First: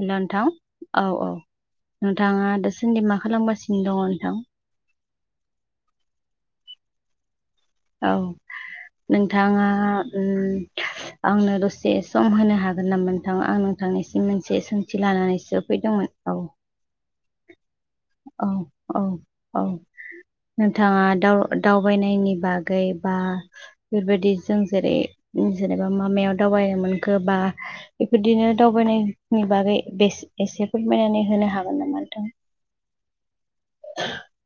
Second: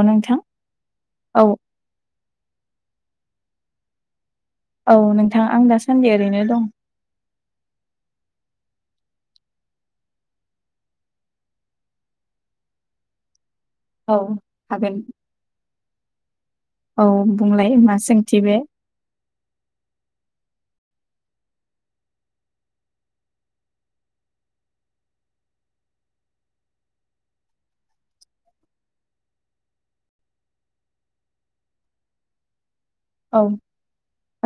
हेल' नोंथां औ औ नोंथाङा दासान्दि मा खालामगासिनो दङ नोंथां? औ नोंथां आं दासान्दि ओरैनो दं। औ नोंथाङा उम्म आंनो दसे सम होनो हागोन नामा नोंथाङा आंनो? औ थांनिसिम मोनसे हागोन सोंथि लानानैसो फैदोंमोन औ। औ बुंलाय। मा सोंथि औ बे औ औ। नोंथाङा दाव दावबायनायनि बागै बा बेबायदि जों जेरै जेनेबा मा मायाव दावबायनो मोनखो बा बेफोरदिनो दावबायनायनि बागै बेस एसे फोरमायनानै होनो हागोन नामा नोंथां? औ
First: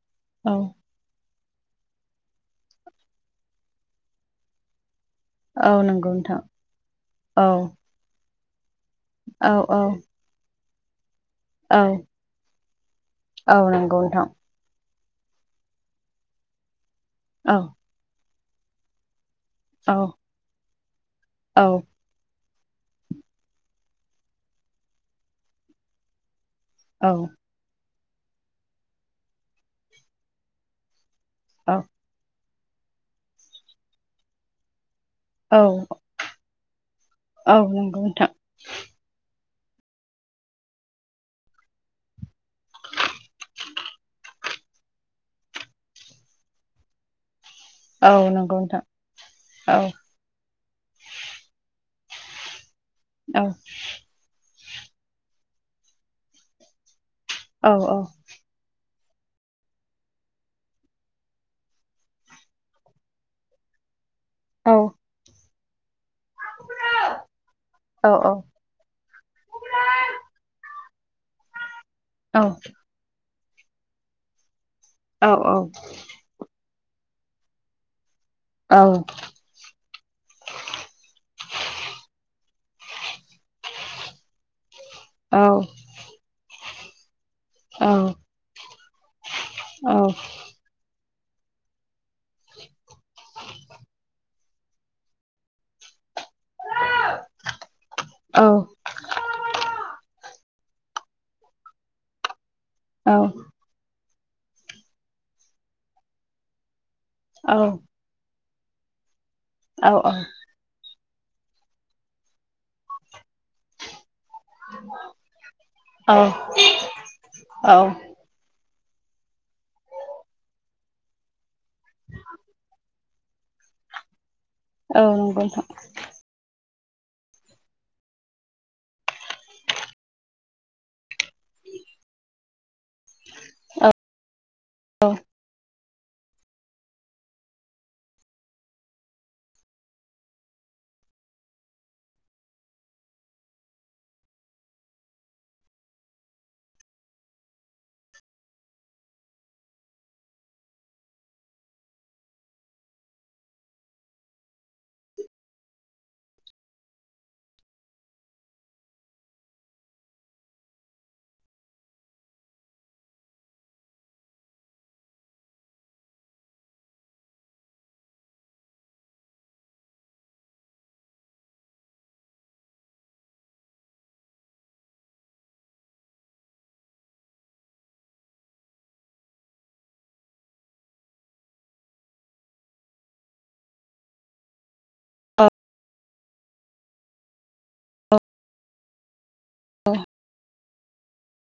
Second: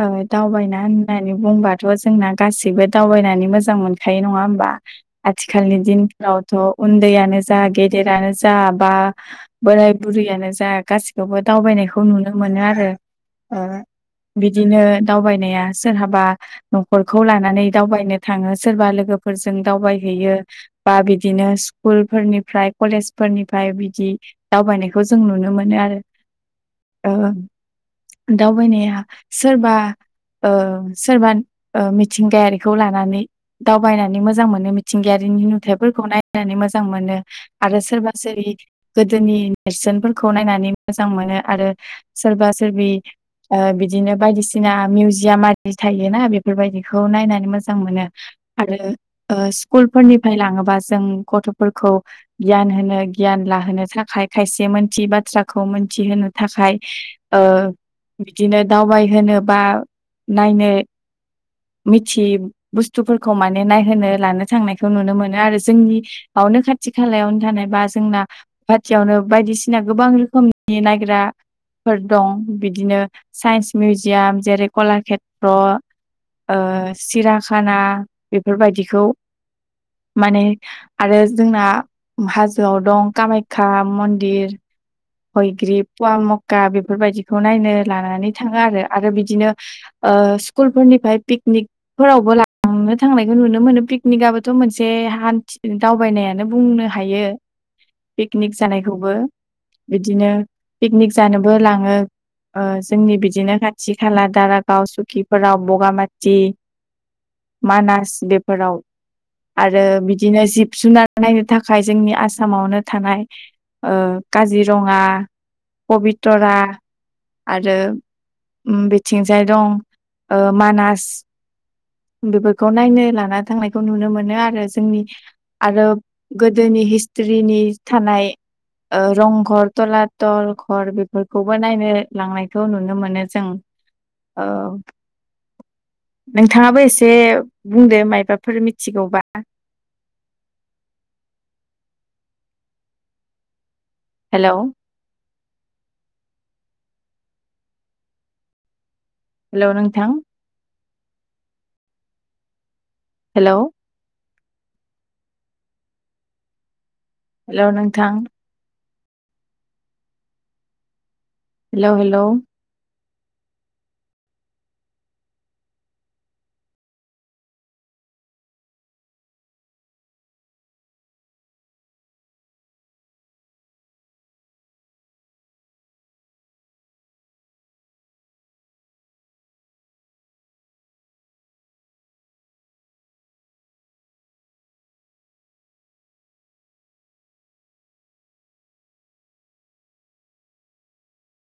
ओ औ दावबायना होननानै बुंबाथ' जोंना गासैबो दावबायनानै मोजां मोनखायो नङा होमबा? आथिखालनि औ नंगौ नोंथां दिनफ्रावथ' उन्दैयानो औ जा गेदेरानो जा बा औ औ बोराय बुरैयानो जा गासिखौबो औ दावबायनायखौ नुनो मोनो आरो। औ ओ नंगौ नोंथां। बिदिनो दावबायनाया सोरहाबा न'खरखौ औ लानानै दावबायनो थाङो सोरबा लोगोफ फोरजों औ दावबायहैयो बा बिदिनो औ स्कुलफोरनिफ फ्राय कलेज फोरनिफाय बिदि दावबायनायखौ जों नुनो मोनो आरो। ओ औ दावबायनाया सोरबा ओ सोरबा औ ओ मिथिंगायारिखौ लानानै दावबायनानै मोजां मोनो। थिंगायारिनि औ नुथायाइफोरखौ नायनानै मोजां मोनो औ आरो नंगौ सोरबा नोंथां सोरगिदिं गोदोनि नेरसोनफोरखौ नायनानै मोजां मोनो आरो सोरबा सोरबि ओ बिदिनो बायदिसिना मिउजियाम आरि थायोना बेफोरबायदिखौ नायनानै मोजां मोजां मोनो औ नंगौ नोंथां आरो ओ औ स्कुलफोरनिफ्राय लाङोबा जों गथ'फोरखौ गियान होनो औ गियान लाहोनो थाखाय खायस बे मोनथियै बाथ्राखौ मोनथिहोनो थाखाय‌ ओ औ औ बिदिनो दावबाय होनो बा नायनो मिथियै बुस्थुफोरखौ माने नायहोनो लानो औ थांनायखौ नुनो मोनो आरो जोंनि बावनो खाथि खालायावनो थानाय बा औ जोंना गुवाटियावनो बायदिसिना गोबां रोखोमनि नि नायग्राफोर दं औ बिदिनो साइन्स मिउजियाम जेरै औ कलाखेत्र ओ सिराखाना। औ बेफोरबायदिखौ माने आरो जोंना हाजोआव दं कामाख्या मन्दिर हयग्रिब पवा मक्का बेफोरबायदि खौ नायनो लानानै थाङो आरो। आरो बिदिनो‌ ओ स्कुलफोरनिफाय पिकनिकफोरावबो लांना थांनायखौ नुनो मोनो। पिकनिकाबो थ' मोनसे हान्थि दावबायनाया बुंनो हायो पिकनिक जानायखौबो। बिदिनो पिकनिक जानोबो लाङो ओ जोंनि बिदिनो खाथि खाला दारागाव सुकिफारा बगामाथि मानास बे फोराव आरो औ औ बिदिनो जिब-जुनार नायनो थाखाय जोंनि आसामावनो थानाय ओ काजिरङा, औ पबितरा आरो औ बिथिंजाय दं ओ मानास। बेफोरखौ नायनो लाना थांनायखौ नुनो मोनो आरो जोंनि नंगौ नोंथां आरो गो दोनि हिस्टरिनि थानाय रंघर थलाथल घर बेफोरखौबो नायनो लांनायखौ नु नो मोनो जों ओ औ [inaudible] नों थाङाबो एसे बुंदो माइबाफोर मिथिगौबा। [inaudible] हेलौ। हेलौ नोंथां। हेलौ। हेलौ नोंथां। Hello hello. औ [inaudible] औ [inaudible]